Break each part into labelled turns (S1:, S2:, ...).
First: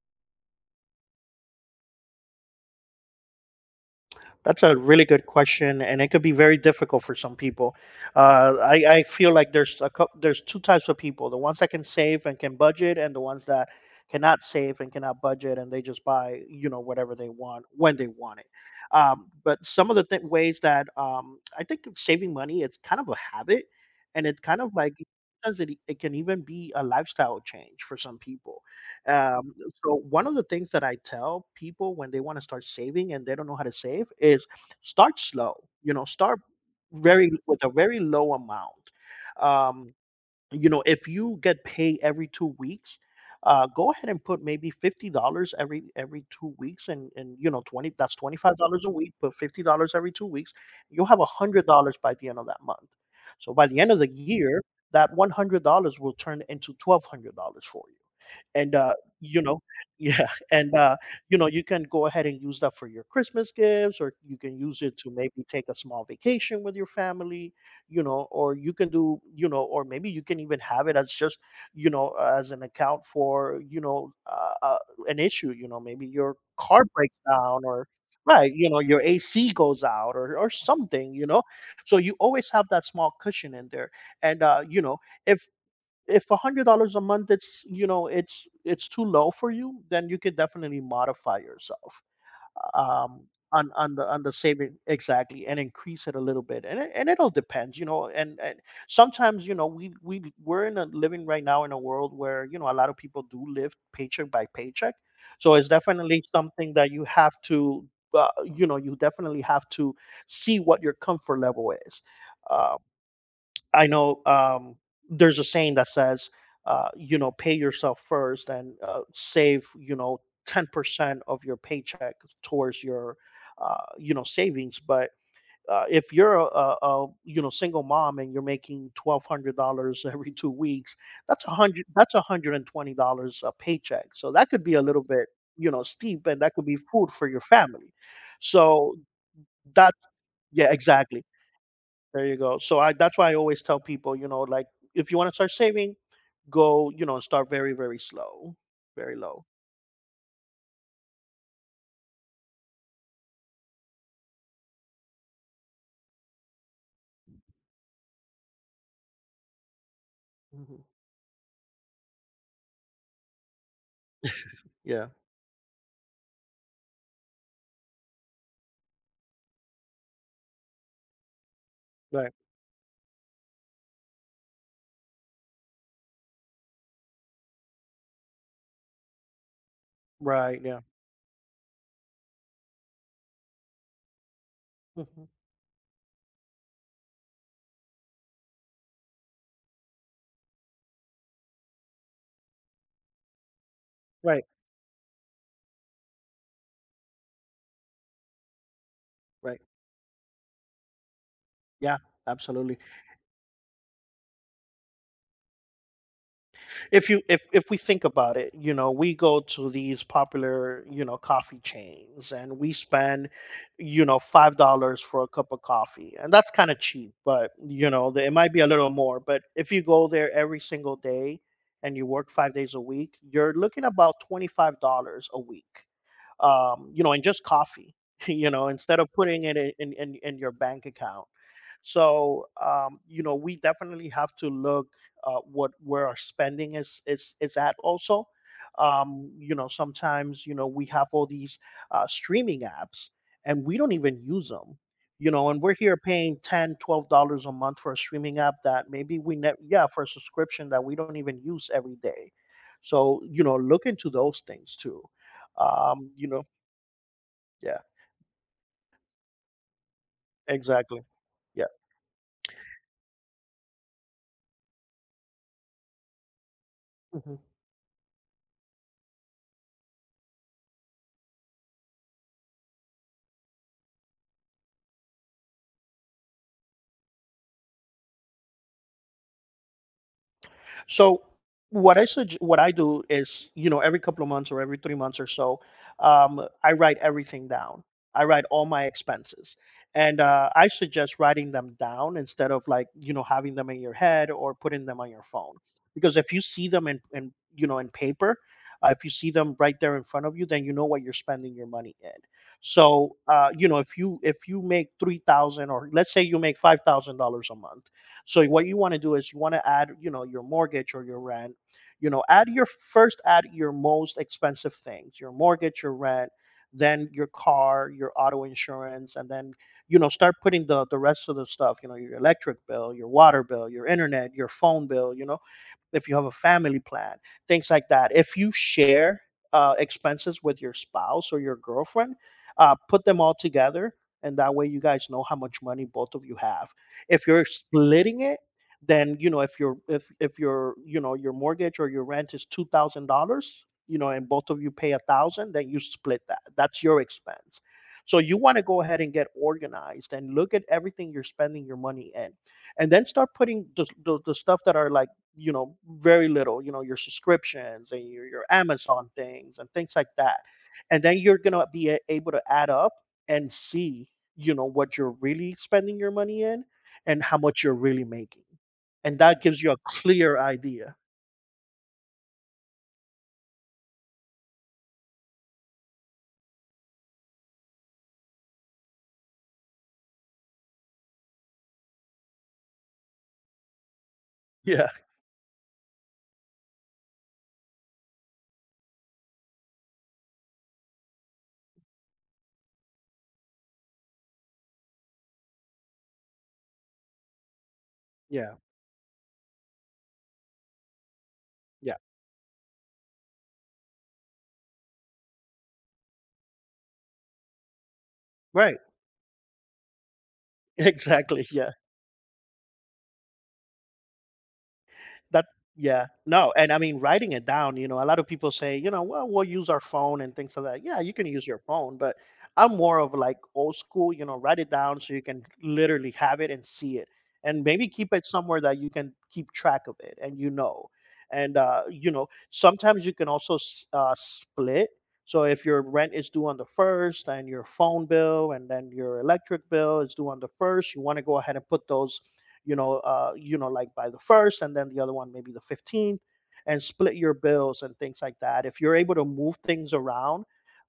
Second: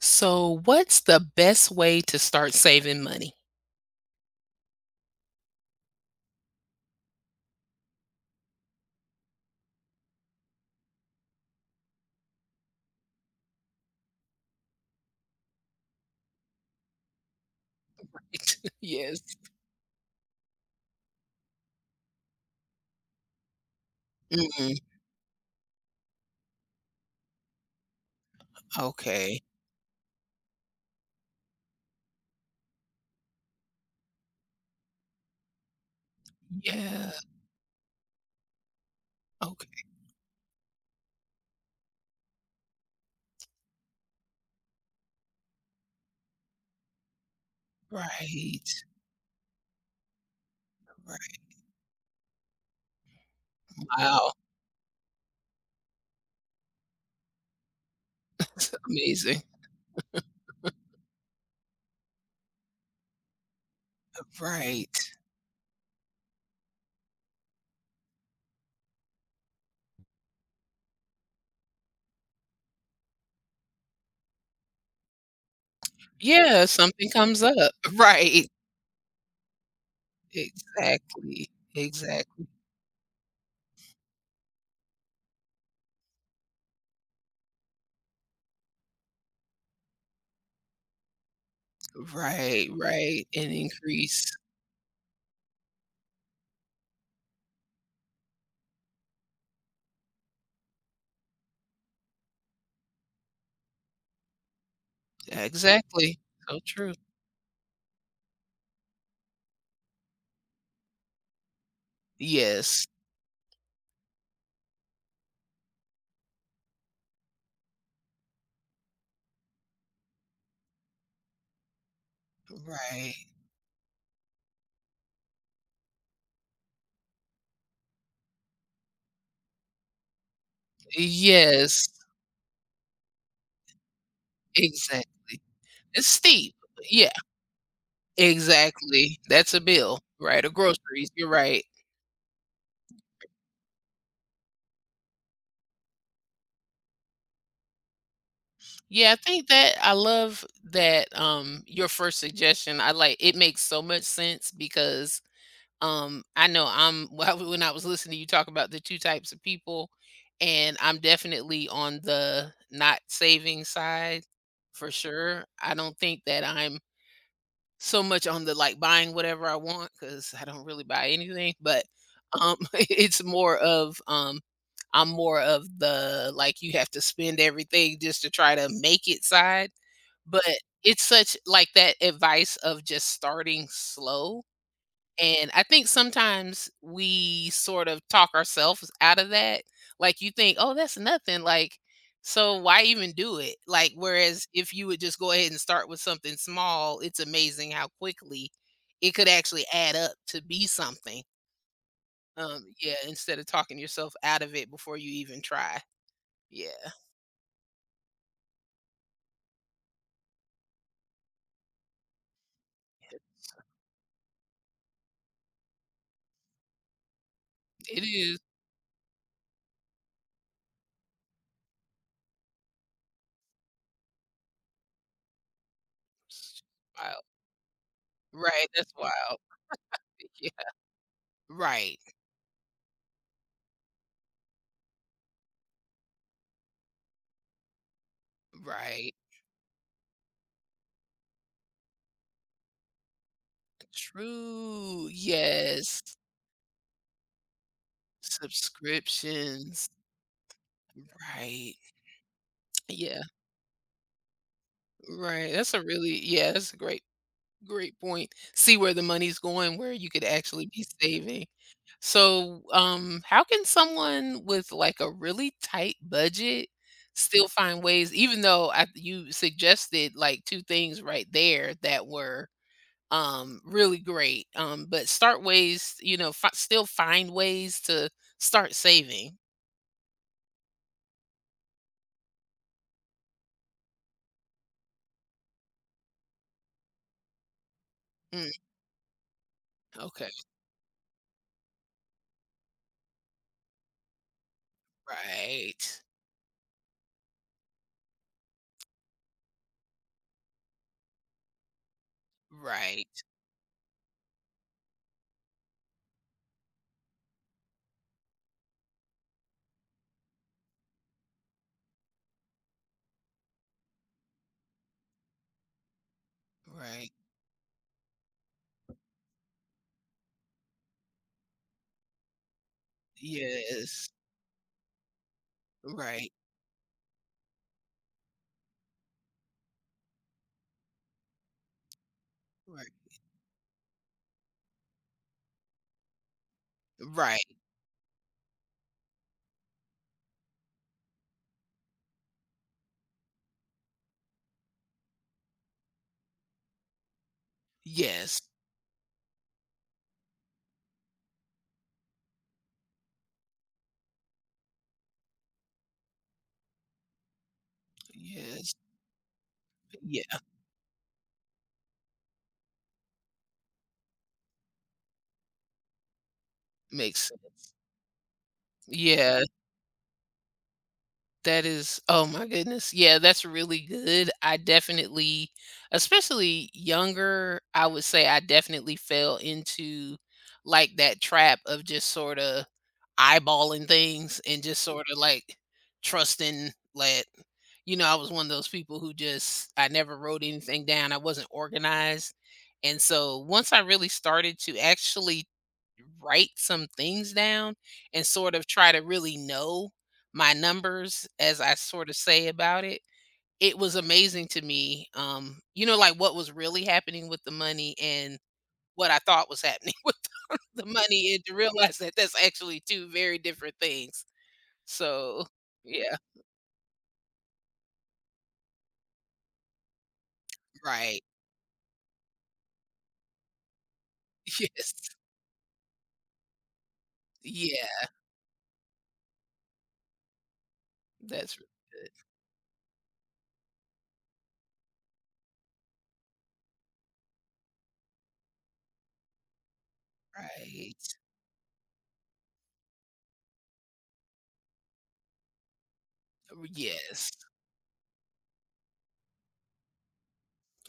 S1: So, what's the best way to start saving money?
S2: That's a really good question, and it could be very difficult for some people. I feel like there's there's two types of people: the ones that can save and can budget, and the ones that cannot save and cannot budget, and they just buy whatever they want when they want it.
S1: Yes.
S2: But some of the ways that I think that saving money, it's kind of a habit, and it's kind of
S1: Mm,
S2: like sometimes it can even be a lifestyle change for some people.
S1: okay.
S2: Um, so one of the things that I tell people when they want to start saving and they don't know how to save is start slow. You know, start
S1: Yeah.
S2: very with a very low amount.
S1: Okay.
S2: Um, you know, if you get paid every 2 weeks, go ahead and put maybe $50 every 2 weeks, and you know twenty that's twenty five
S1: Right.
S2: dollars a week. Put $50 every 2 weeks, you'll have a
S1: Right.
S2: hundred dollars by the end of that month. So by the end of the
S1: Wow.
S2: year, that $100 will turn into $1,200 for you and you
S1: Amazing.
S2: know, yeah, and you know, you can go ahead and use that for your christmas gifts, or you can use it to
S1: Right.
S2: maybe take a small vacation with your family, you know, or maybe you can even have it as just, you know, as an account for, you know, an issue. You know, maybe your
S1: Yeah,
S2: car
S1: something
S2: breaks
S1: comes
S2: down,
S1: up.
S2: or
S1: Right.
S2: right, you know, your ac goes out or something, you know.
S1: Exactly.
S2: So you
S1: Exactly.
S2: always have that small cushion in there. And you know, if $100 a month, it's, you know, it's too low for you, then you can definitely modify yourself,
S1: Right.
S2: um
S1: Right. An
S2: on on the on
S1: increase.
S2: the saving, exactly, and increase it a little bit. And and it all depends, you know, and sometimes, you know, we we're in a living right now in a world where, you know, a lot of people do live paycheck by paycheck, so it's
S1: Exactly.
S2: definitely
S1: So
S2: something that
S1: true.
S2: you have to, uh, you know, you definitely have to see what your comfort level is. um,
S1: Yes.
S2: I know, there's a saying that says, you know, pay yourself first and, save, you know, 10% of your paycheck towards your,
S1: Right.
S2: you know, savings. But if you're a, you know, single mom and you're making $1,200 every 2 weeks,
S1: Yes.
S2: that's $120 a paycheck. So that could be a little bit,
S1: Exactly.
S2: you know,
S1: It's
S2: steep, and that
S1: steep.
S2: could be
S1: Yeah.
S2: food for your family. So
S1: Exactly. That's a
S2: that,
S1: bill, right, or
S2: yeah,
S1: groceries,
S2: exactly,
S1: you're right.
S2: there you go. So I that's why I always tell people, you know, like, if you want to start saving, go, you know, start very, very slow,
S1: Yeah,
S2: very
S1: I
S2: low.
S1: think that I love that, your first suggestion, I like it makes so much sense because, I know I'm when I was listening to you talk about the two types of people, and
S2: Hmm.
S1: I'm definitely on the not saving side for
S2: Yeah.
S1: sure. I don't think that I'm so much on the like buying whatever I want because I don't really buy anything, but
S2: Right.
S1: it's more of I'm more of the like you have to spend everything just to try to make it side. But
S2: Right. Yeah.
S1: it's such like that advice of just starting slow
S2: Hmm.
S1: and I think sometimes we sort of talk ourselves out of that. Like you think, "Oh, that's nothing." Like, so why even do it? Like,
S2: Right.
S1: whereas if you would just go ahead and start with something small, it's amazing how quickly it could
S2: Right.
S1: actually add up to be something.
S2: Yeah. Absolutely.
S1: Yeah, instead of talking yourself out of it before you even try. Yeah,
S2: If you if we think about it, you know, we go to these popular, you know, coffee chains, and we spend, you know, $5 for a cup of coffee, and that's kind of cheap, but, you
S1: it
S2: know, it
S1: is
S2: might be a little more. But if you go there every single day and you work 5 days a week, you're looking about $25 a week, you know, and
S1: wild.
S2: just coffee, you know,
S1: Right, that's
S2: instead of
S1: wild.
S2: putting it in
S1: Yeah.
S2: your bank account.
S1: Right,
S2: So, you know, we definitely have to look, what, where our spending is at also.
S1: right.
S2: You know, sometimes, you know, we have all these, streaming apps, and we don't even use them.
S1: True.
S2: You know, and we're here
S1: Yes.
S2: paying $10, $12 a month for a streaming app that yeah,
S1: Subscriptions,
S2: for a subscription that we don't even use
S1: right.
S2: every day. So,
S1: Yeah,
S2: you know, look into those things too.
S1: right, that's a really
S2: You know,
S1: yeah, that's a
S2: yeah,
S1: great point. See where the money's going, where you could actually be
S2: exactly,
S1: saving.
S2: yeah.
S1: So, how can someone with, like, a really tight budget
S2: Mm-hmm.
S1: still find ways even though I you suggested, like, two things right there that were, really great, but start ways you know, fi still find ways to start saving.
S2: So what I do is, you know, every couple of months or every 3 months or so, I write everything down. I write
S1: Mm,
S2: all my expenses, and
S1: okay,
S2: uh, I suggest writing them down instead of, like, you know, having them in your head or putting them on your phone,
S1: right.
S2: because if you see them in you know, in paper, if you see them right there in front of you, then you know what you're spending your money in. So,
S1: Right,
S2: you know, if you make 3,000, or let's say you make $5,000 a month, so what you want to do is you want to add, you know, your mortgage or your rent. You know, add your most expensive things, your mortgage, your rent, then
S1: right.
S2: your car, your auto insurance, and then, you know, start putting the rest of the stuff. You know, your electric bill, your water bill, your
S1: Yes.
S2: internet, your phone bill. You know, if you have a
S1: Right,
S2: family plan, things like that. If you share, expenses with your spouse or your girlfriend,
S1: right,
S2: put them all together, and that way you guys know how much money both of you have. If you're
S1: right.
S2: splitting it, then, you know, if your if your mortgage or your rent is $2,000, you know, and both of you pay 1,000, then you split that. That's your expense. So you
S1: Yes,
S2: want to go ahead and get organized and look at everything you're spending your money in, and then start putting the stuff that are like, you know, very little, you know, your subscriptions and your
S1: yes.
S2: Amazon things, and things like
S1: Yeah,
S2: that. And then you're going to be able to add up and see, you know, what you're really spending your money in and
S1: makes
S2: how much you're
S1: sense.
S2: really making. And that
S1: Yeah.
S2: gives you a clear idea.
S1: That is oh my goodness. Yeah, that's really good. I definitely especially younger, I would say I definitely fell into like that trap of just sort of eyeballing things and just
S2: Yeah.
S1: sort of like trusting like you know, I was one of those people who just I never wrote anything down. I wasn't organized. And so once I really started to actually write some things down and
S2: Yeah.
S1: sort of try to really know my numbers as I
S2: Yeah.
S1: sort of say about it. It was amazing to me, you know, like what was really happening with the money and
S2: Right.
S1: what I thought was happening with the money, and
S2: Exactly.
S1: to
S2: Yeah.
S1: realize that that's actually two very different things. So,
S2: That yeah.
S1: yeah,
S2: No, and I mean, writing it down, you know, a lot of people say, you know, well, we'll use our phone and things like that. Yeah, you
S1: right.
S2: can use your phone, but I'm more of like old school, you know, write it down so you can literally have it and see it. And
S1: Yes.
S2: maybe
S1: Yeah,
S2: keep it somewhere that you can keep track of it, and you know. And,
S1: that's really
S2: you
S1: good.
S2: know, sometimes you can also split. So if your rent is due on the first and your phone bill and then your electric bill is due on the first, you
S1: Right.
S2: want to go ahead and put those, you know, like, by the first, and then the other one maybe the 15th, and split
S1: Yes.
S2: your bills and things like that. If you're able to move things around,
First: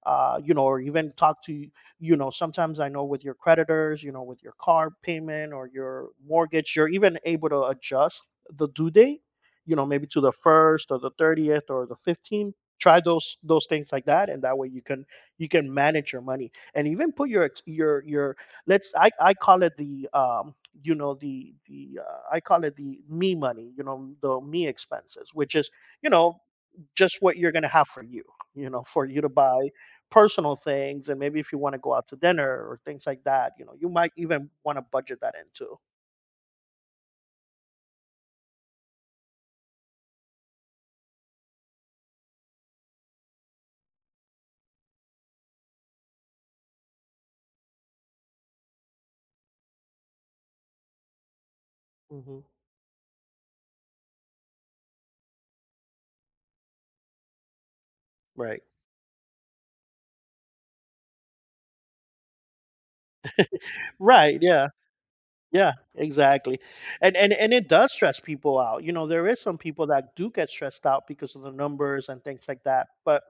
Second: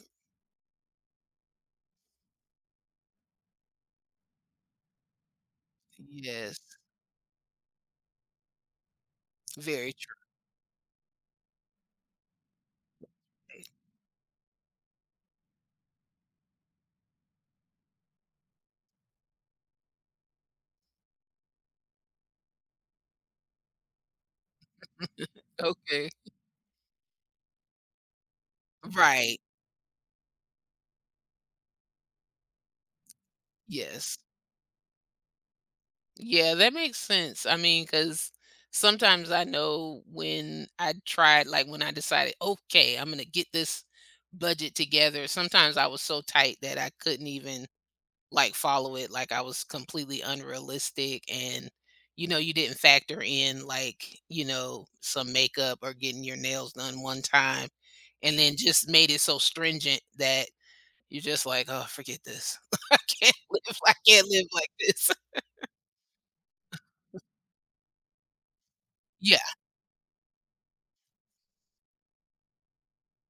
S2: you know, or even talk to, you know, sometimes I know with your creditors, you know, with your car payment or your
S1: Yes.
S2: mortgage, you're even able to adjust the due date, you know,
S1: Very
S2: maybe to the first or the 30th or the 15th. Try those things like that, and that way you can manage your money and even put your your, let's, I call it the, you know, the I call it the me money, you know, the me expenses, which
S1: true.
S2: is, you
S1: Okay.
S2: know, just what you're going to have for you, you know, for you to
S1: Right.
S2: buy personal things, and maybe if you want to go out to dinner or things like that, you know, you might
S1: Yes.
S2: even want to budget that into.
S1: Yeah, that makes sense. I mean, because sometimes I know when I tried, like when I decided, okay, I'm gonna get this budget together. Sometimes I was so tight that I couldn't even like follow it. Like I was completely unrealistic, and you know,
S2: Mhm.
S1: you didn't factor in like you know some makeup or getting your nails done one time, and then
S2: Right.
S1: just made it so stringent that you're just like, oh, forget this. I can't live. I can't
S2: Right.
S1: live
S2: Yeah.
S1: like this.
S2: Yeah, exactly. And it does stress people out. You know, there
S1: Yeah.
S2: is some people that do get stressed out because of the numbers and things like that. But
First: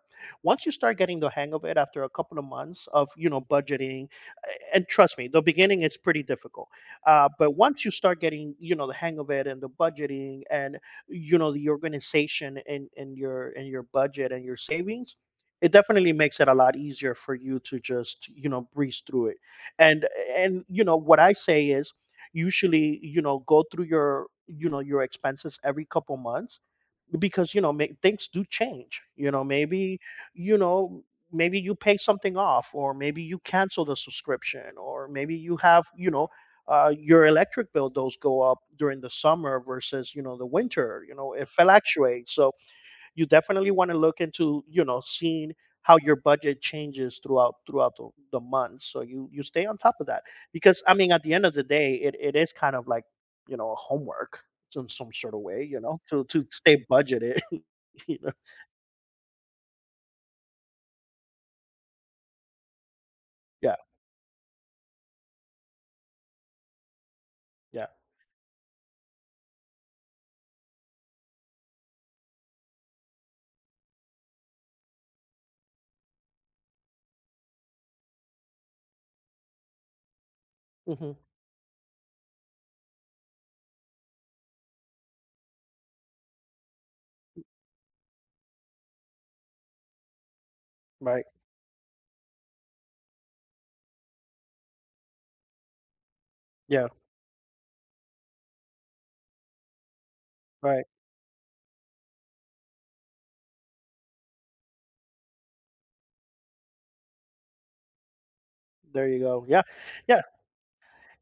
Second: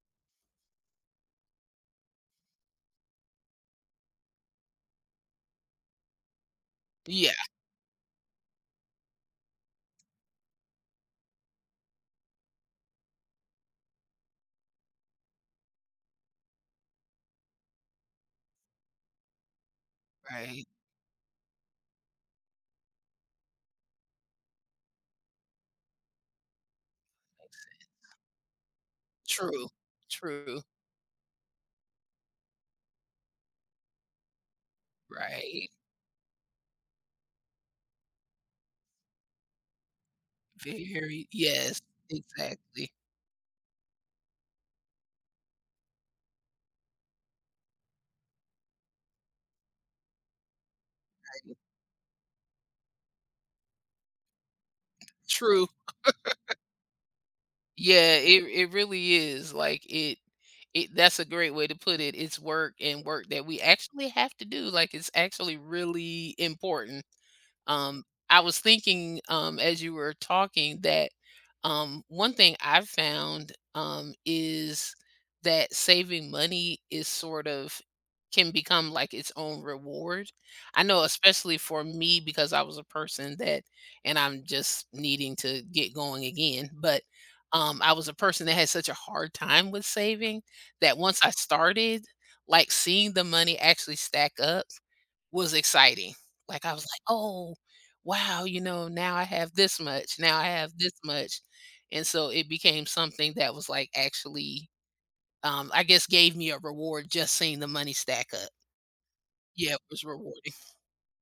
S2: once you start getting the hang of it after a couple of months of, you know, budgeting, and trust me, the beginning it's pretty difficult.
S1: Yeah.
S2: But once you start getting, you know, the hang of it and the budgeting and, you know, the organization in your budget and your savings, it definitely makes it a lot easier for you to just, you know, breeze through it. And and
S1: Right.
S2: what I say is usually go through your you know your expenses every couple months, because things do change. you know
S1: True,
S2: maybe you
S1: true,
S2: know maybe you pay something off, or maybe you cancel the subscription, or maybe you
S1: right,
S2: have, your electric bill — those go up during the summer versus, the winter.
S1: very
S2: It
S1: yes,
S2: fluctuates, so
S1: exactly,
S2: you definitely want to look into, seeing how your budget changes throughout the month so you stay on top of that, because I mean at the end of the day, it is kind of like homework in some sort of way,
S1: true,
S2: to stay budgeted.
S1: yeah,
S2: you know
S1: it really is, like, it that's a great way to put it, it's work and work that we
S2: yeah.
S1: actually have to do, like, it's actually really important.
S2: Yeah.
S1: Um, I was thinking, as you were talking that, one thing I've found, is that saving money is sort of can become like its own reward. I know
S2: Hmm.
S1: especially for me because I was a person that and I'm just needing to get going again, but, I was a person that had such a hard time with saving that once
S2: Right.
S1: I started, like, seeing the money actually stack up, was exciting. Like, I was
S2: Yeah.
S1: like, "Oh, wow, you know, now I have this much, now I have
S2: Right.
S1: this much." And so it became something that was, like, actually, I guess, gave me a reward just seeing the money stack up.
S2: There you go, yeah.
S1: Yeah, it was
S2: Yeah.
S1: rewarding.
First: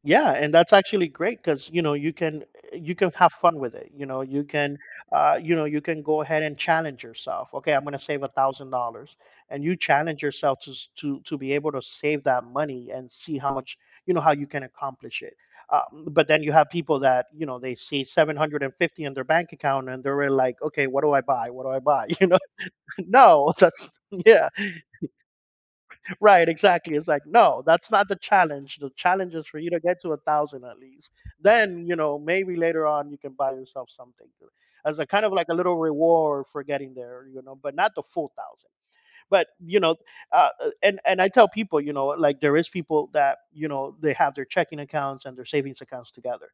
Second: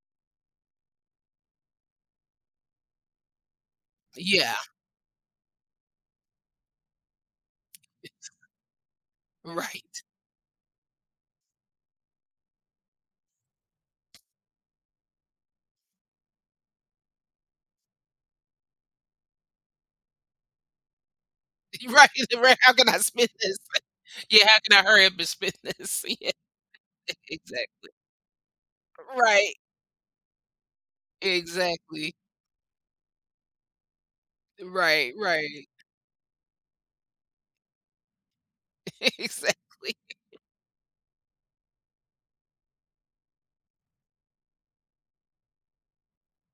S2: Yeah, and that's actually great, because you can have fun with it. You
S1: Yeah.
S2: can uh, you know you can go ahead and challenge yourself. Okay, I'm going to save $1,000, and you
S1: Right.
S2: challenge yourself to be able to save that money and see how much, how you can accomplish it. But then you have people that, they see 750 in their bank account and they're really like, okay, what do I buy? What do I buy?
S1: Right, right, "How can I spend
S2: No,
S1: this?"
S2: that's,
S1: Yeah,
S2: yeah.
S1: "How can I hurry up and spend this?" Yeah,
S2: Right, exactly. It's like, no,
S1: exactly.
S2: that's not the challenge. The challenge is
S1: Right.
S2: for you to get to 1,000 at least. Then,
S1: Exactly.
S2: maybe later on you can buy yourself something as a
S1: Right,
S2: kind of like
S1: right.
S2: a little reward for getting there, but not the full 1,000. But you know,
S1: Exactly.
S2: and I tell people, like, there is people that, they have their checking accounts and their savings accounts together,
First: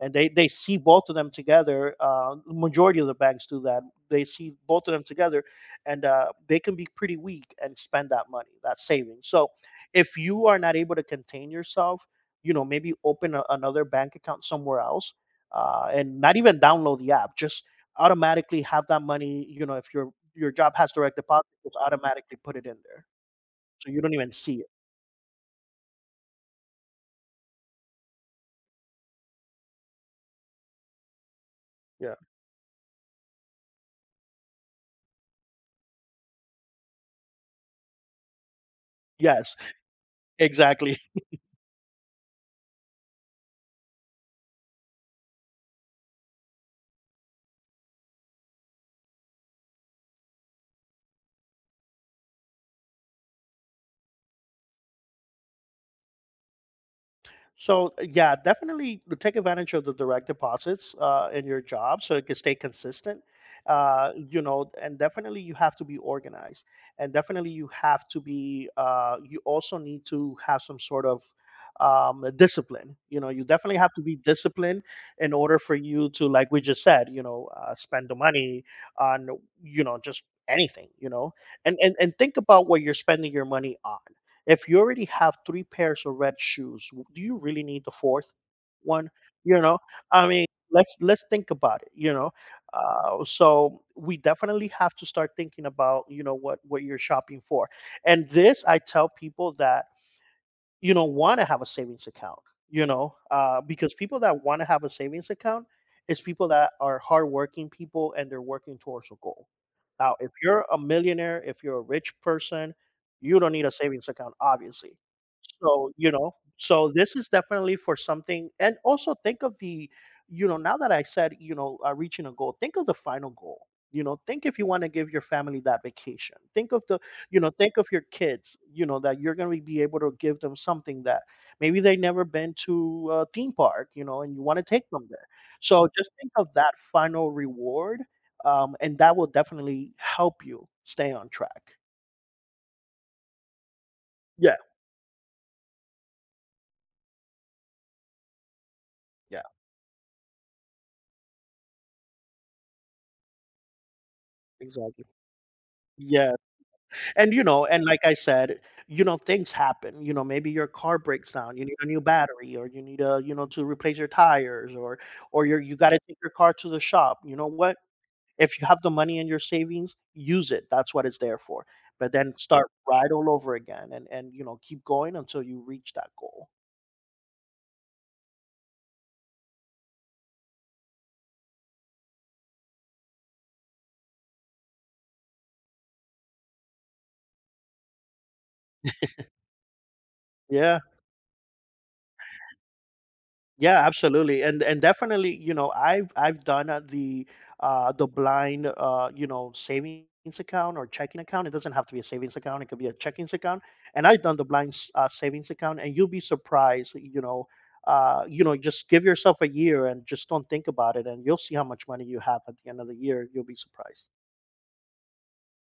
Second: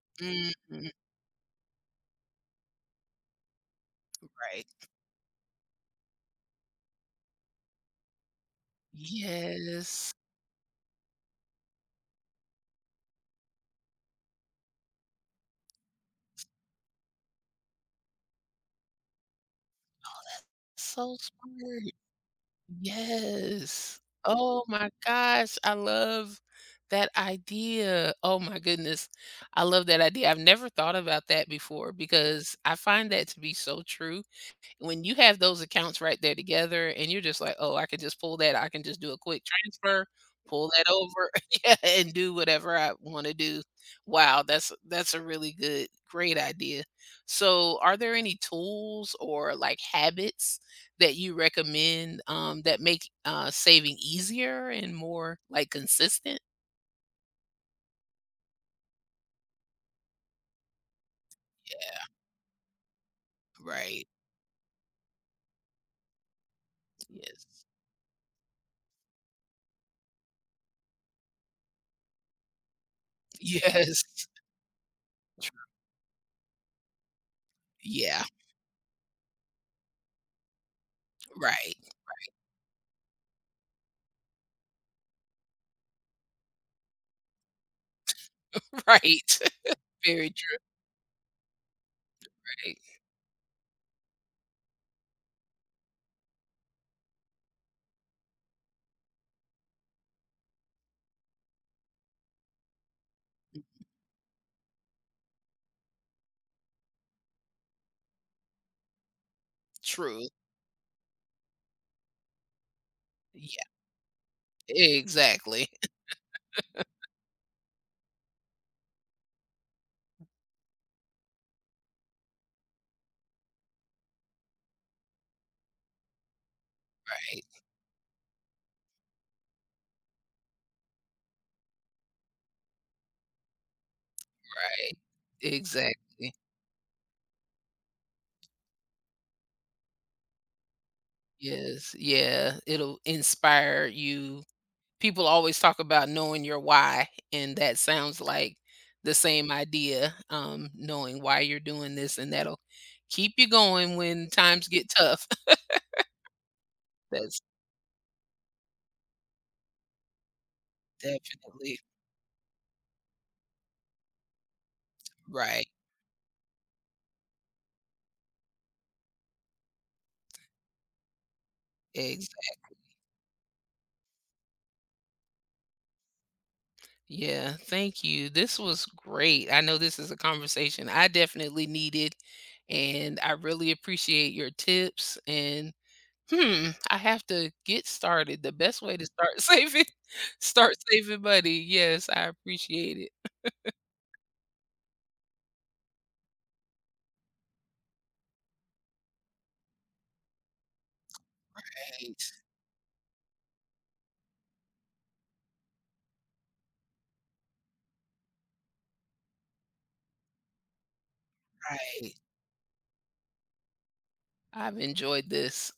S2: and they see
S1: Mhm,
S2: both of them together. Majority of the banks do that. They see
S1: right.
S2: both of them together, and they can be pretty weak and spend that money, that savings. So
S1: Yes.
S2: if you are not able to contain yourself, maybe open another bank account somewhere else, and not even download the app. Just automatically have that money. If your job has direct
S1: So
S2: deposit, just
S1: smart.
S2: automatically put it in there, so you
S1: Yes.
S2: don't even see
S1: Oh
S2: it.
S1: my gosh, I love that idea. Oh my goodness. I love that idea. I've never thought about that before
S2: Yeah.
S1: because I find that to be so true when you have those accounts right there together and you're just like, "Oh, I can just pull that. I can just do a quick
S2: Yes.
S1: transfer, pull that
S2: Exactly.
S1: over, yeah, and do whatever I wanna do." Wow, that's a really good great idea. So, are there any tools or, like, habits that you recommend, that make, saving easier and more, like, consistent?
S2: So, yeah, definitely take advantage of the direct deposits, in your job, so it can stay consistent.
S1: Right.
S2: And definitely you have to be organized, and
S1: Yes.
S2: definitely you have to be. You also need to have some sort of discipline. You definitely have to
S1: Yes.
S2: be disciplined in order for you to, like we just said, spend the
S1: Yeah.
S2: money on just anything. You know,
S1: Right.
S2: and and and think about what you're spending your money on. If you already have three pairs of red shoes, do you really need the fourth one?
S1: Right.
S2: You know, I
S1: Very
S2: mean,
S1: true.
S2: let's think about it. So we definitely have to start thinking about what you're shopping for. And this, I tell people that, wanna have a savings account — because people that wanna have a savings account is people that are hardworking people, and they're working towards a goal. Now,
S1: True.
S2: if you're a millionaire, if you're a rich person, you don't need a savings account, obviously.
S1: Exactly.
S2: So, this is definitely for something. And also think of the, now that I said, reaching a goal, think of the final goal. Think if you want to give your family that vacation. Think of the,
S1: Right,
S2: think of your kids, that you're going to be able to give them something that maybe they never been to a theme park, and you want to take
S1: right.
S2: them there. So just think
S1: Exactly.
S2: of that final reward, and that will definitely help you stay on track.
S1: Yes, yeah, it'll inspire you.
S2: Yeah,
S1: People always talk about knowing your why, and that sounds like the
S2: yeah,
S1: same idea, knowing why you're doing this, and that'll keep you going when times get
S2: exactly.
S1: tough.
S2: Yeah. And
S1: That's
S2: you know, and like I said, things happen. Maybe your car breaks down, you need
S1: definitely
S2: a new battery, or you need to replace your tires, or
S1: right.
S2: you gotta take your car to the shop. You know what? If you have the money in your savings, use it. That's what it's there for. But then
S1: Exactly.
S2: start right all over again, and keep going until you reach that goal.
S1: Yeah, thank you. This was great. I know this is a conversation I definitely needed, and I really appreciate your tips and Hmm, I have to get started. The best way to start saving start
S2: Yeah.
S1: saving money. Yes, I appreciate it.
S2: Yeah, absolutely. And definitely, I've done, the blind, savings account or checking account. It doesn't have to be a
S1: Right,
S2: savings account, it could be a checkings account. And I've done the blind savings account, and you'll be surprised. Just give yourself a year and just don't think about it, and you'll see how much money
S1: right.
S2: you have at the end of the year. You'll be surprised.
S1: I've enjoyed this.